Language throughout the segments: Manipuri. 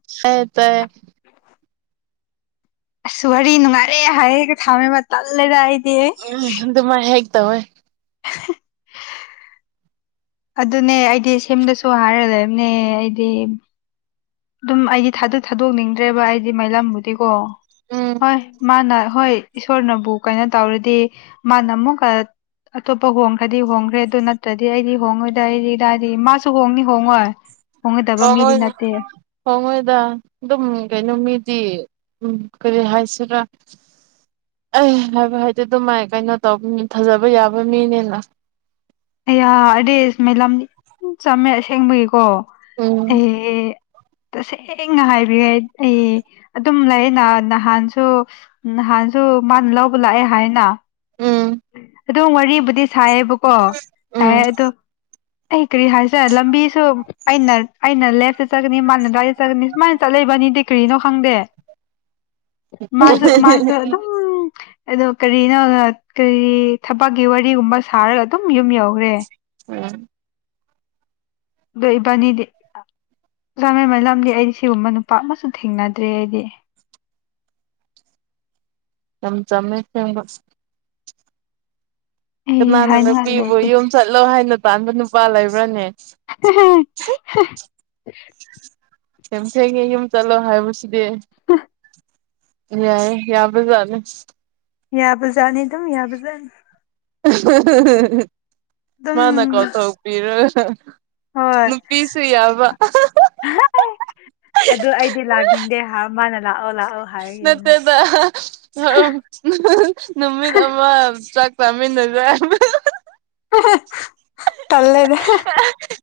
[unintelligible] ꯑꯁ ꯋꯥꯔꯤ ꯅꯨꯡꯉꯥꯏꯔꯦ ꯍꯥꯏꯔꯒ ꯊꯥꯝꯃꯦꯕ ꯇꯜꯂꯦꯗ ꯑꯩ ꯎꯝ ꯑꯗꯨꯃꯥꯏ ꯍꯥꯏꯒ‌ꯦ ꯇꯧꯏ [unintelligible] ꯑꯗꯨꯅꯦ ꯑꯩꯗꯤ ꯁꯦꯝꯗꯁꯨ ꯍꯥꯏꯔꯒ ꯂꯩꯕꯅꯦ ꯑꯩꯗꯤ ꯑꯗꯨꯝ ꯑꯩꯗꯤ ꯊꯥꯗꯣꯛ ꯊꯥꯗꯣꯛꯅꯤꯡꯗ꯭ꯔꯦꯕ ꯑꯩꯗꯤ ꯃꯥꯏꯂꯝꯕꯨꯗꯤꯀꯣ ꯎꯝ ꯍꯣꯏ ꯃꯥꯅ ꯍꯣꯏ ꯏꯁꯣꯔꯅꯕꯨ ꯀꯩꯅꯣ ꯇꯧꯔꯗꯤ ꯃꯥꯅ ꯑꯃꯨꯛꯀ ꯑꯇꯣꯞꯄ ꯍꯣꯡꯈ꯭ꯔꯗꯤ ꯍꯣꯡꯈ꯭ꯔꯦ ꯑꯗꯨ ꯅꯠꯇ꯭ꯔꯗꯤ ꯑꯩꯗꯤ ꯍꯣꯡꯉꯣꯏꯗ ꯑꯩꯗꯤ ꯗꯤ ꯃꯥꯁꯨ ꯍꯣꯡꯅꯤ ꯍꯣꯡꯉꯣꯏ ꯍꯣꯡꯒꯗꯕ ꯃꯤꯗꯤ [unintelligible] ꯅꯠꯇꯦ ꯍꯣꯡꯉ‌ꯣꯏꯗ ꯑꯗꯨꯝ ꯀꯩꯅꯣ ꯃꯤꯗꯤ ꯎꯝ ꯀꯔꯤ ꯍꯥꯏꯁꯤ꯭ꯔꯥ ꯑꯩ ꯍꯥꯏꯕ ꯍꯥꯏꯗꯤ ꯑꯗꯨꯃꯥꯏ ꯀꯩꯅꯣ ꯇꯧꯕ ꯊꯥꯖꯕ ꯌꯥꯕ ꯃꯤꯅꯤꯅ ꯑꯩꯌꯥ ꯑꯩꯗꯤ ꯃ‌ꯦꯂꯝ ꯆꯝꯃꯦ ꯑꯁꯦꯡꯕꯒꯤꯀꯣ ꯎꯝ ꯑꯦ ꯇꯁꯦꯡꯅ ꯍꯥꯏꯕꯤꯒ‌ꯦ ꯑꯩ ꯑꯗꯨꯝ ꯂꯩꯌ‌ꯦꯅ ꯅꯍꯥꯟꯁꯨ ꯎꯝ ꯅꯍꯥꯟꯁꯨ ꯃꯥꯅ ꯂꯧꯕ ꯂꯥꯛꯑꯦ ꯍꯥꯏꯌ‌ꯦꯅ ꯎꯝ ꯑꯗꯨꯝ ꯋꯥꯔꯤꯕꯨꯗꯤ ꯁꯥꯏꯌꯦꯕꯀꯣ ꯁꯥꯏꯌꯦ ꯎꯝ ꯑꯗꯣ ꯀꯩ ꯀꯩ ꯍꯥꯏ ꯁꯦ ꯂꯝꯕꯤꯁꯨ ꯑꯩꯅ ꯑꯩꯅ ꯂꯦꯐꯇ ꯆꯠꯀꯅꯤ ꯃꯥꯅ ꯔꯗꯥꯥꯏꯠ ꯆꯠꯀꯅꯤ ꯁꯨꯃꯥꯏꯅ ꯆꯠꯂꯤ ꯏꯕꯟꯅꯤꯗꯤ ꯀꯔꯤꯒꯤꯅꯣ ꯈꯪꯗꯦ ꯃꯥꯁꯨ ꯃꯥꯁꯨ ꯑꯗꯨꯝ [unintelligible] ꯑꯗꯣ ꯀꯔꯤꯅꯣ ꯀꯔꯤ ꯊꯕꯛꯀꯤ ꯋꯥꯔꯤꯒꯨꯝꯕ ꯁꯥꯔꯒ ꯑꯗꯨꯝ ꯌꯨꯝ ꯌꯧꯈ꯭ꯔꯦ ꯎꯝ ꯑ ꯏꯕꯥꯅꯤꯗꯤ ꯆ ꯃꯦꯟꯃꯟ ꯂꯝꯗꯤ ꯑꯩꯗꯤ ꯁꯤꯒꯨꯝꯕ ꯅꯨꯄꯥ ꯑꯃꯁꯨ ꯊꯦꯡꯅꯗ꯭ꯔꯦ ꯑꯩꯗꯤ ꯏꯆꯝ ꯆꯝꯃꯦ ꯐ‌ꯦꯡꯕ ꯑꯩ ꯀꯅꯥꯅ ꯍꯥꯏꯅꯤꯡꯉꯥꯏ ꯅꯨꯄꯤꯕꯨ ꯂꯩꯇꯦ ꯌꯨꯝ ꯆꯠꯂꯣ ꯍꯥꯏꯅ ꯇꯥꯟꯕ ꯅꯨꯄꯥ ꯂꯩꯕ꯭ꯔꯅꯦ [unintelligible] ꯁꯦꯝꯊ‌ꯦꯒꯤ ꯌꯨꯝ ꯆꯠꯂꯣ ꯍꯥꯏꯕꯁꯤꯗꯤ ꯌꯥꯏꯌ‌ꯦ ꯌꯥꯕꯖꯥꯠꯅꯤ ꯌꯥꯕꯖꯥꯠꯅꯤꯗ ꯌꯥꯕꯖꯥꯠꯅꯤ ꯑꯗꯨꯝ ꯃꯥꯅ ꯀꯥꯎꯊꯣꯛꯄꯤꯔꯣ ꯅꯪ ꯍꯣꯏ ꯅꯨꯄꯤꯁꯨ ꯌꯥꯕ ꯑꯗꯨ ꯑꯩꯗꯤ ꯂꯥꯛꯅꯤꯡꯗꯦ ꯍꯥꯏ ꯃꯥꯅ ꯂꯥꯛꯑꯣ ꯂꯥꯛꯑꯣ ꯍꯥꯏꯔꯒꯤꯅ ꯅꯠꯇꯦꯗ ꯅꯨꯃꯤꯠ ꯑꯃ ꯆꯥꯛ ꯆꯥꯃꯤꯟꯅꯖꯦ ꯇꯜꯂꯦꯗ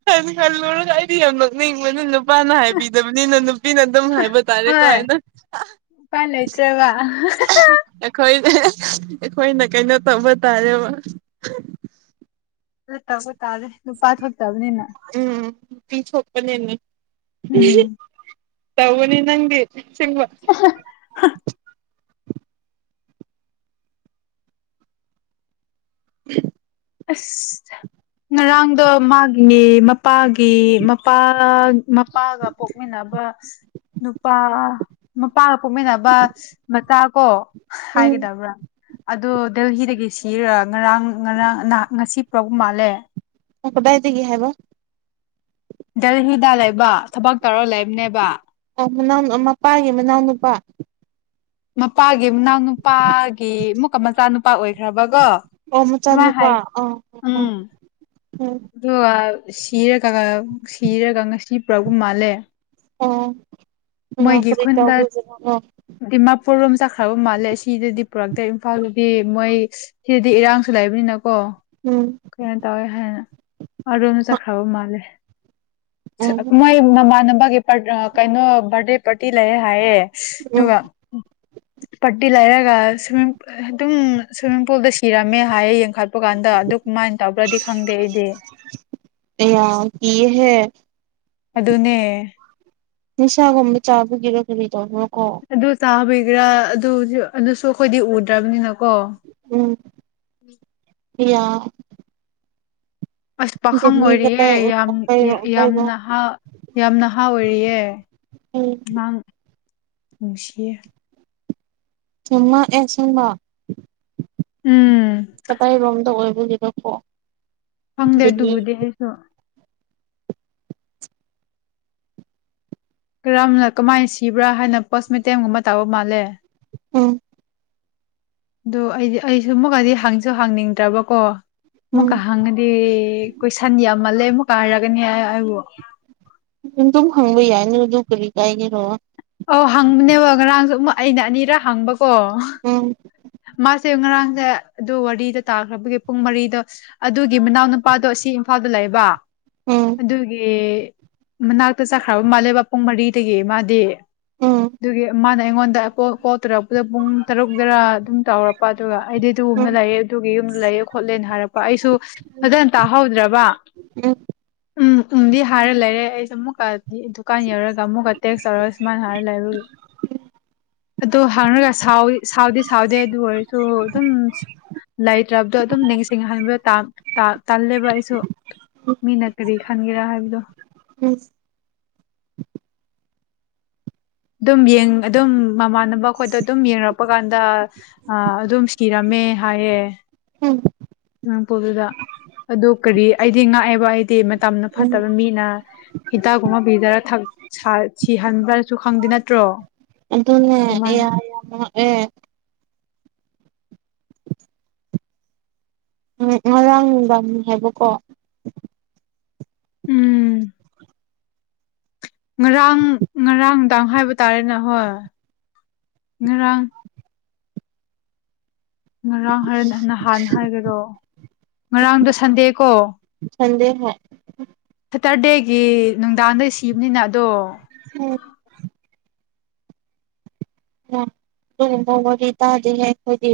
ꯈꯟ ꯈꯟꯂꯨꯔꯒ ꯑꯩꯗꯤ ꯌꯥꯝ ꯅ‌ꯣꯡꯅꯤꯡꯕꯅ‌ꯦ ꯅꯨ ꯅꯨꯄꯥꯅ ꯍꯥꯏꯕꯤꯗꯕꯅꯤꯅ ꯅꯨꯄꯤꯅ ꯑꯗꯨꯝ ꯍꯥꯏꯕ ꯇꯥꯔꯦ ꯀ‌ꯣ ꯍꯣꯏ ꯍꯥꯏꯅ ꯑ ꯑꯩꯈꯣꯏ ꯑꯩꯈꯣꯏꯅ ꯀꯩꯅꯣ ꯇꯧꯕ ꯇꯥꯔꯦꯕ ꯇꯧꯕ ꯇꯥꯔꯦ ꯂꯨꯄꯥ ꯊꯣꯛꯇꯕꯅꯤꯅ ꯎꯝ ꯅꯨꯄꯤ ꯊꯣꯛꯄꯅꯤꯅꯦ ꯎꯝ ꯇꯎꯅꯤ ꯅꯪꯦ ꯁꯤꯃ [unintelligible] [unintelligible] ꯑꯁ ꯉꯔꯥꯡꯗꯣ ꯃꯥꯒꯤꯅꯦ ꯃꯄꯥꯒꯤ ꯒꯤ ꯃꯄꯥ ꯃꯄꯥꯒ ꯄꯣꯛꯃꯤꯟꯅꯕ ꯅꯨꯄꯥ ꯃꯄꯥꯒ ꯄꯣꯛꯃꯤꯟꯅꯕ ꯃꯆꯥ ꯀꯣ ꯎꯝ ꯍꯥꯏꯒꯗꯕ꯭ꯔꯥ ꯑꯥꯗꯣ ꯗꯦꯜꯍꯤꯗꯒꯤ ꯁꯤꯔꯥꯒ ꯉꯔꯥꯡ ꯉꯔꯥꯡ ꯅꯥ ꯉꯁꯤ ꯄꯨꯔꯛꯄꯥ ꯃꯥꯜꯂꯦ ꯀꯗꯥꯏꯗꯒꯤ ꯍꯥꯏꯕ ꯗꯦꯜꯍꯤꯗ ꯂꯩꯕ ꯊꯕꯛ ꯇꯧꯔ ꯂꯩꯕꯅꯦꯕ ꯑꯣ ꯃꯅꯥꯎ ꯃꯄꯥꯒꯤ ꯃꯅꯥꯎ ꯅꯨꯨꯄꯥ ꯃꯄꯥꯒꯤ ꯃꯅꯥꯎ ꯅꯨꯄꯥ ꯀꯤ ꯃꯨꯛꯀ ꯃꯆꯥꯅꯨꯄꯥ ꯑꯣꯏꯈ꯭ꯔꯕꯒꯣ ꯑꯣ ꯑꯗꯨꯃꯥꯏꯅ ꯍꯥꯏ ꯎꯝ ꯎꯝ ꯑꯗꯨ ꯑꯥ ꯁꯤꯔꯒ ꯁꯤꯔꯒ ꯉꯁꯤ ꯄꯨꯔꯛꯄꯥ ꯃꯥꯜꯂꯦ ꯃꯣꯏꯒꯤ ꯈꯨꯟꯗ [unintelligible] ꯗꯤꯃꯥꯄꯨꯔ ꯔꯣꯝ ꯆꯠꯈ꯭ꯔꯕ ꯃꯥꯜꯂꯦ ꯑꯁꯤꯗꯗꯤ ꯄꯨꯔꯛꯇꯦ ꯏꯝꯐꯥꯜꯗꯗꯤ ꯃꯣꯏ ꯁꯤꯗꯤ ꯏꯔꯥꯡꯁꯨ ꯂꯩꯕꯅꯤꯅꯀꯣ ꯎꯝ ꯀꯩꯅꯣ ꯇꯧꯋꯦ ꯍꯥꯏ ꯑꯗꯨꯝ ꯆꯠꯈ꯭ꯔꯕ ꯃꯥꯜꯂꯦ ꯎꯝ ꯃꯣꯏ ꯃꯃꯥꯟꯅꯕꯒꯤ ꯀꯩꯅꯣ ꯕꯥꯔꯗꯦ ꯄꯥꯔꯇꯤ ꯂꯩꯌꯦ ꯍꯥꯏꯌꯦ ꯎꯝ ꯑꯗꯨꯒ ꯄꯥꯔꯇꯤ ꯂꯥꯏꯔꯒ ꯁꯤꯃꯨꯛ ꯑꯗꯨꯝ ꯁꯨꯏꯃꯤꯡ ꯄꯨꯜꯗ ꯁꯤꯔꯝꯃꯦ ꯍꯥꯏꯌꯦ ꯆꯞꯄ ꯀꯥꯟꯗ ꯑꯗꯨ ꯀꯃꯥꯏꯅ ꯇꯧꯕ꯭ꯔꯗꯤ ꯈꯪꯗꯦ ꯑꯩꯗꯤ ꯑꯦ ꯌꯥꯝ ꯀꯤꯌꯦꯍꯦ ꯑꯗꯨꯅꯦ ꯅꯤꯁꯥꯒꯨꯝꯕ ꯆꯥꯕꯒꯤꯔꯣ ꯀꯔꯤ ꯇꯧꯕ꯭ꯔꯣ ꯀꯣ ꯑꯗꯨ ꯆꯥꯕꯤꯒꯔꯥ ꯑꯗꯨ ꯑꯗꯨꯁꯨ ꯑꯩꯈꯣꯏꯗꯤ ꯎꯗ꯭ꯔꯕꯅꯤꯅ ꯀꯣ [unintelligible] ꯑꯁ ꯄꯥꯈꯪ ꯗꯦꯜꯂꯤ ꯑꯣꯏꯔꯤꯌꯦ ꯀꯗꯥꯏ ꯌꯥꯝ ꯌꯥꯝ ꯀꯩꯅꯣ ꯅꯍꯥ ꯌꯥꯝ ꯅꯍꯥ ꯑꯣꯏꯔꯤꯌꯦ ꯑꯉꯥꯡ ꯅꯨꯡꯁꯤ ꯁꯨꯝꯃꯛꯑꯦ ꯁꯨꯝꯕ ꯎꯝ ꯀꯗꯥꯏꯔꯣꯝꯗ ꯑꯣꯏꯕꯒꯤꯔꯥꯀꯣ ꯈꯪꯗꯦ ꯑꯗꯨꯕꯨꯗꯤ ꯑꯩꯁꯨ ꯀꯔꯝꯅ ꯀꯃꯥꯏꯅ ꯁꯤꯕ꯭ꯔꯥ ꯍꯥꯏꯅ ꯄꯣꯁꯃꯣꯇꯦꯝꯒꯨꯝꯕ ꯇꯧꯕ ꯃꯥꯜꯂꯦ ꯎꯝ ꯑꯗꯨ ꯑꯩꯗꯤ ꯑꯩꯁꯨ ꯑꯃꯨꯛꯀꯗꯤ ꯍꯪꯁꯨ ꯍꯪꯅꯤꯡꯗ꯭ꯔꯕꯀꯣ ꯑꯃꯨꯛꯀ ꯎꯝ ꯍꯪꯉꯥꯗꯤ ꯍꯥꯏꯗꯤ ꯀꯣꯏꯁꯟ ꯌꯥꯝꯃꯜꯂꯦ ꯑꯃꯨꯛ ꯀꯥꯏꯔꯛꯒꯅꯤ ꯍꯥꯏꯕꯨ ꯑꯗꯨꯝ ꯍꯪꯕ ꯌꯥꯏꯅ ꯑꯗꯨ ꯀꯔꯤ ꯀꯥꯏꯒꯦꯔꯣ ꯑꯧ ꯍꯪꯕꯅꯦꯕ ꯉꯔꯥꯡꯁꯨ ꯑꯃꯨꯛ ꯑꯩꯅ ꯑꯅꯤꯔꯛ ꯍꯪꯕꯀꯣ ꯎꯝ ꯃꯥꯁꯦ ꯉꯔꯥꯡꯁꯦ ꯑꯗꯨ ꯋꯥꯔꯤꯗꯨ ꯇꯥꯈ꯭ꯔꯕꯒꯤ ꯄꯨꯡ ꯃꯔꯤꯗ ꯑꯗꯨꯒꯤ ꯃꯅꯥꯎ ꯅꯨꯄꯥꯗꯣ ꯑꯁꯤ ꯏꯝꯐꯥꯜꯗ ꯂꯩꯕ ꯎꯝ ꯑꯗꯨꯒꯤ ꯃꯅꯥꯛꯇ ꯆꯠꯈ꯭ꯔꯕ ꯃꯥꯜꯂꯦꯕ ꯄꯨꯡ ꯃꯔꯤꯗꯒꯤ ꯃꯥꯗꯤ ꯎꯝ ꯑꯗꯨꯒꯤ ꯃꯥꯅ ꯑꯩꯉꯣꯟꯗ ꯀꯣꯜ ꯇꯧꯔꯛꯄꯥꯗ ꯄꯨꯡ ꯇꯔꯨꯛ ꯇꯔꯥ ꯑꯗꯨꯝ ꯇꯥꯎꯔꯛꯄ ꯑꯗꯨꯒ ꯑꯩꯗꯤ ꯑꯗꯨꯒꯒꯨꯝꯅ ꯎꯝ ꯂꯩꯑꯦ ꯑꯗꯨꯒꯤ ꯌꯨꯝꯗ ꯂꯩꯌꯦ ꯈꯣꯠꯂꯦꯅ ꯍꯥꯏꯔꯛꯄ ꯑꯩꯁꯨ ꯐꯖꯅ ꯇꯥꯍꯧꯗ꯭ꯔꯕ ꯎꯝ ꯎꯝꯗꯤ ꯍꯥꯏꯔꯦ ꯂꯩꯔꯦ ꯑꯩꯁꯨ ꯑꯃꯨꯛꯀꯥ ꯗꯨꯀꯥꯟ ꯌꯧꯔꯒ ꯑꯃꯨꯛꯀꯥ ꯇꯦꯛꯁ ꯇꯧꯔ ꯁꯨꯃꯥꯏꯅ ꯍꯥꯏꯔ ꯂꯩꯕꯒꯤ ꯑꯗꯨ ꯍꯪꯔꯥꯒꯥ ꯁꯥꯎꯗꯤ ꯁꯥꯎꯗꯦ ꯑꯗꯨ ꯑꯣꯏꯔꯁꯨ ꯑꯗꯨꯝ ꯂꯩꯇ꯭ꯔꯕꯗꯣ ꯑꯗꯨꯝ ꯅꯤꯡꯁꯤꯡꯍꯟꯕꯗꯣ ꯇꯥ ꯇꯜꯂꯦꯕ ꯑꯩꯁꯨ ꯃꯤꯅ ꯀꯔꯤ ꯈꯟꯒꯦꯔꯥ ꯍꯥꯏꯕꯗꯣ [unintelligible] ꯑꯗꯨꯝ ꯌꯦꯡ ꯑꯗꯨꯝ ꯃꯃꯥꯟꯅꯕ ꯑꯩꯈꯣꯏꯗ ꯑꯗꯨꯝ ꯌꯦꯡꯉꯛꯄ ꯀꯥꯟꯗ ꯑꯥ ꯑꯗꯨꯝ ꯁꯤꯔꯝꯃꯦ ꯍꯥꯏꯌꯦ ꯎꯝ ꯉꯥꯡꯄꯣꯗꯨꯗ ꯑꯗꯨ ꯀꯔꯤ ꯑꯩꯗꯤ ꯉꯥꯛꯑꯦꯕ ꯑꯩꯗꯤ ꯃꯇꯝꯅ ꯎꯝ ꯐꯠꯇꯕ ꯃꯤꯅ ꯍꯤꯗꯥꯛꯒꯨꯝꯕ ꯄꯤꯖꯔ ꯊꯛ ꯁꯤꯍꯟꯕ꯭ꯔꯁꯨ ꯈꯪꯗꯦ ꯅꯠꯇ꯭ꯔꯣ ꯑꯗꯨꯅꯦ ꯑꯦ ꯀꯃꯥꯏ ꯌꯥ ꯑꯦ ꯌꯥ ꯉꯥꯛꯑꯦ ꯎꯝ ꯉꯔꯥꯡ ꯅꯨꯡꯗꯥꯡꯅꯤ ꯍꯥꯏꯕꯀꯣ ꯎꯝ ꯉꯔꯥꯡ ꯉꯔꯥꯡꯅꯨꯡꯗꯥꯥꯡ ꯍꯥꯏꯕ ꯇꯥꯔꯦꯅꯦ ꯍꯣꯏ ꯉꯔꯥꯡ ꯉꯔꯥꯡ ꯍꯥꯏꯔ ꯅꯍꯥꯟꯅ ꯍꯥꯏꯒꯦꯔꯣ ꯉꯔꯥꯡꯗꯣ ꯁꯟꯗꯦꯀꯣ ꯁꯟꯗꯦ ꯍꯣꯏ ꯁꯥꯇꯔꯗꯦꯒꯤ ꯅꯨꯡꯗꯥꯡꯗ ꯁꯤꯕꯅꯤꯅ ꯑꯗꯣ ꯎꯝ ꯃꯥ ꯑꯗꯨꯒꯨꯝꯕ ꯋꯥꯔꯤ ꯇꯥꯗꯦꯍꯦ ꯑꯩꯈꯣꯏꯗꯤ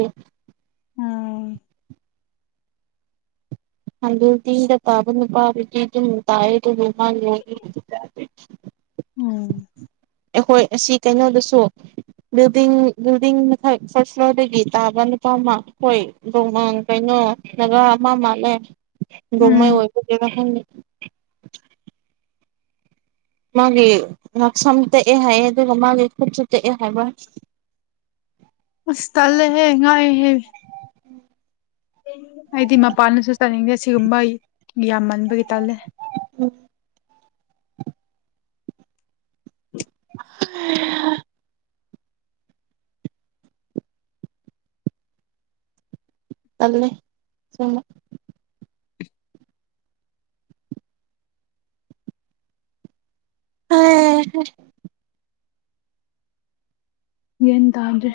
ꯎꯝ [unintelligible] ꯇꯤꯒꯥ ꯄꯥꯕ ꯅꯨꯄꯥꯗꯨꯗꯤ [unintelligible] ꯎꯝ ꯑꯩꯈꯣꯏ ꯑꯁꯤ ꯀꯩꯅꯣꯗꯁꯨ ꯕꯤꯜꯗꯤꯡ ꯕꯤꯜꯗꯤꯡ ꯃꯊꯪꯛ ꯐꯥꯔꯁꯠ ꯐ꯭ꯂꯣꯔꯗꯒꯤ ꯇꯥꯕ ꯅꯨꯄꯥ ꯑꯃ ꯍꯣꯏ ꯗꯣꯡꯃ ꯀꯩꯅꯣ ꯅꯒꯥ ꯑꯃ ꯃꯥꯜꯂꯦ ꯎꯝ ꯅꯣꯡꯃꯩ ꯑꯣꯏꯕꯒꯤꯔꯥ ꯈꯪꯗꯦ ꯃꯥꯒꯤ ꯉꯛꯁꯝ ꯇꯦꯛꯑꯦ ꯍꯥꯏꯌꯦ ꯑꯗꯨꯒ ꯃꯥꯒꯤ ꯈꯨꯠꯁꯨ ꯇꯛꯑꯦ ꯍꯥꯏꯕ ꯑꯁ ꯇꯜꯂꯦꯍꯦ ꯉꯥꯛꯏꯍꯦ ꯑꯩꯗꯤ ꯃꯄꯥꯟꯗꯁꯨ ꯆꯥꯅꯤꯡꯗꯦ ꯁꯤꯒꯨꯝꯕ ꯌꯥꯝꯃꯟꯕꯒꯤ ꯇꯜꯂꯦ ꯎꯝ [unintelligible] ꯇꯜꯂꯦ ꯁꯦꯡꯕ [unintelligible] ꯒ꯭ꯌꯥꯟ ꯇꯗ꯭ꯔꯦ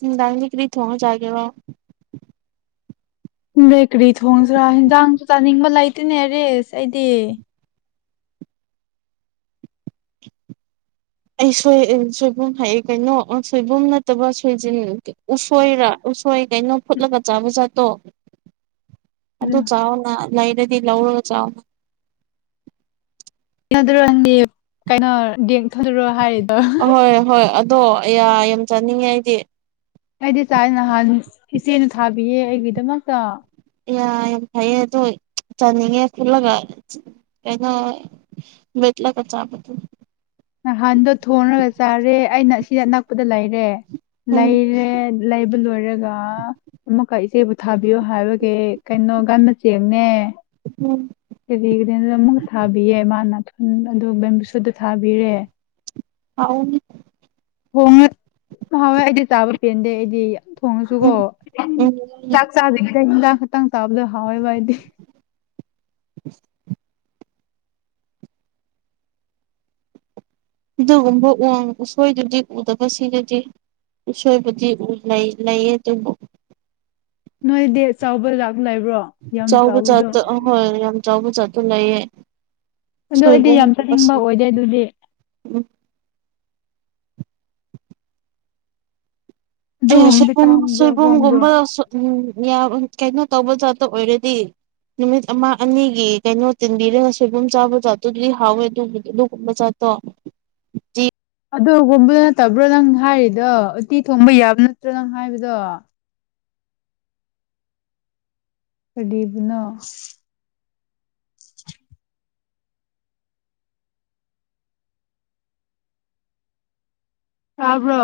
ꯅꯨꯡꯗꯥꯡꯗꯤ ꯀꯔꯤ ꯊꯣꯡꯉꯥ ꯆꯒꯦꯔꯣ ꯈꯪꯗꯦ ꯀꯔꯤ ꯊꯣꯡꯁꯤ꯭ꯔꯥ ꯍꯦꯟꯖꯥꯡꯁꯨ ꯆꯥꯅꯤꯡꯕ ꯂꯩꯇꯦꯅꯦ ꯔꯤꯁ ꯑꯩꯗꯤ ꯑꯩ ꯁꯣꯏ ꯁꯣꯏꯕꯨꯝ ꯍꯥꯏꯌꯦ ꯀꯩꯅꯣ ꯁꯣꯏꯕꯨꯝ ꯅꯠꯇꯕ ꯁꯣꯏꯖꯤꯟ ꯎꯁꯣꯏꯔ ꯎꯁꯣꯏ ꯀꯩꯅꯣ ꯐꯨꯠꯂꯒ ꯆꯥꯕ ꯖꯥꯠꯇꯣ ꯑꯗꯨ ꯆꯥꯎꯅ ꯂꯩꯔꯗꯤ ꯂꯧꯔꯒ ꯆꯥꯎꯅ ꯌꯥꯗꯥꯔꯣ ꯅꯪꯗꯤ ꯀꯩꯅꯣ ꯗꯦꯡꯊꯗꯔꯣ ꯍꯥꯏꯔꯗꯤ ꯑꯍꯣꯏ ꯍꯣꯏ ꯑꯗꯣ ꯑꯌꯥ ꯌꯥꯝ ꯆꯥꯅꯤꯡꯉꯦ ꯑꯩꯗꯤ ꯑꯩꯗꯤ ꯆꯥꯏ ꯅꯍꯥꯟ ꯏꯆꯦꯅ ꯊꯥꯕꯤꯌꯦ ꯑꯩꯒꯤꯗꯃꯛꯇ ꯌꯥ ꯌꯥꯝ ꯐꯩꯌꯦ ꯑꯗꯣ ꯆꯥꯅꯤꯡꯉꯦ ꯐꯨꯠꯂꯒꯥ ꯀꯩꯅꯣ ꯃꯦꯠꯂꯒꯥ ꯆꯥꯕꯗꯨ ꯅꯍꯥꯟꯗꯣ ꯊꯣꯡꯉꯒ ꯆꯥꯔꯦ ꯑꯩꯅ ꯑꯁꯤꯗ ꯑꯅꯛꯄꯗ ꯂꯩꯔꯦ ꯎꯝ ꯂꯩꯔꯦ ꯂꯩꯕ ꯂꯣꯏꯔꯒ ꯑꯃꯨꯛꯀꯥ ꯏꯆꯦꯕꯨ ꯊꯥꯕꯤꯌꯣ ꯍꯥꯏꯕꯒꯤ ꯀꯩꯅꯣ ꯒꯥꯟꯅ ꯆꯦꯡꯅꯦ ꯎꯝ ꯀꯔꯤ [unintelligible] ꯑꯃꯨꯛꯀꯥ ꯊꯥꯕꯤꯌꯦ ꯃꯥꯅ ꯑꯗꯨ ꯕꯦꯝꯕꯨꯁꯨꯗꯣ ꯊꯥꯕꯤꯔꯦ ꯍꯥꯎꯅꯤ ꯊꯣꯡꯉ ꯍꯥꯎꯏ ꯑꯩꯗꯤ ꯆꯥꯕ ꯄꯦꯟꯗꯦ ꯑꯩꯗꯤ ꯊꯣꯡꯉꯁꯨꯀꯣ ꯆꯆꯥ ꯍꯗ ꯍꯤꯗꯥꯛꯡꯈꯛꯇꯪ ꯇꯥꯕꯗꯣ ꯍꯥꯎꯋꯦꯕ ꯍꯥꯏꯗꯤ [unintelligible] ꯑꯗꯨꯒꯨꯝꯕ ꯎꯡ ꯎꯁꯣꯏꯗꯨꯗꯤ ꯎꯗꯕ ꯁꯤꯅꯗꯤ ꯏꯁꯁꯣꯏꯕꯨꯗꯤ ꯂꯩ ꯂꯩꯌꯦ ꯑꯗꯨꯕꯨ ꯅꯣꯏ ꯗꯦ ꯆꯥꯎꯕꯔ ꯂꯥꯛ ꯆꯥꯎꯕ ꯆꯖꯠꯇꯣ ꯑꯍꯣꯏ ꯌꯥꯝ ꯆꯥꯎꯕ ꯆꯖꯥꯠꯇꯣ ꯂꯩꯌꯦ ꯑꯗꯨ ꯑꯩꯗꯤ ꯌꯥꯝ ꯆꯠꯅꯤꯡꯕ ꯁꯣꯏꯕꯨꯝꯒꯨꯝꯕꯁꯨ ꯑꯣꯏꯗꯦ ꯑꯗꯨꯗꯤ ꯎꯝ ꯑꯗꯨꯒꯨꯝꯕꯗꯤ ꯁꯣꯏꯕꯨꯝ ꯇꯥꯡꯕ꯭ꯔꯣ ꯍꯣꯡꯕ꯭ꯔꯣ ꯁꯣꯏꯕꯨꯝꯒꯨꯝꯕ ꯎꯝ ꯌꯥꯝ ꯀꯩꯅꯣ ꯇꯧꯕ ꯖꯥꯠꯇ ꯑꯣꯏꯔꯗꯤ ꯅꯨꯃꯤꯠ ꯑꯃ ꯑꯅꯤꯒꯤ ꯀꯩꯅꯣ ꯇꯤꯟꯕꯤꯔꯒ ꯁꯣꯏꯕꯨꯝ ꯆꯥꯕ ꯥꯠꯇꯨꯗꯤ ꯍꯥꯎꯋꯦ ꯑꯗꯨꯕꯨꯗꯤ ꯑꯗꯨꯒꯨꯝꯕ ꯥꯠꯇꯣ ꯑꯗꯨꯗ ꯍꯣꯕꯗꯣ ꯅꯠꯇꯕ꯭ꯔꯣ ꯅꯪ ꯍꯥꯏꯔꯤꯗꯣ ꯎꯠꯇꯤ ꯊꯣꯡꯕ ꯌꯥꯕ ꯅꯠꯇ꯭ꯔꯣ ꯅꯪ ꯍꯥꯏꯕꯗꯣ ꯀꯔꯤꯕꯅ ꯇꯥꯕ꯭ꯔꯣ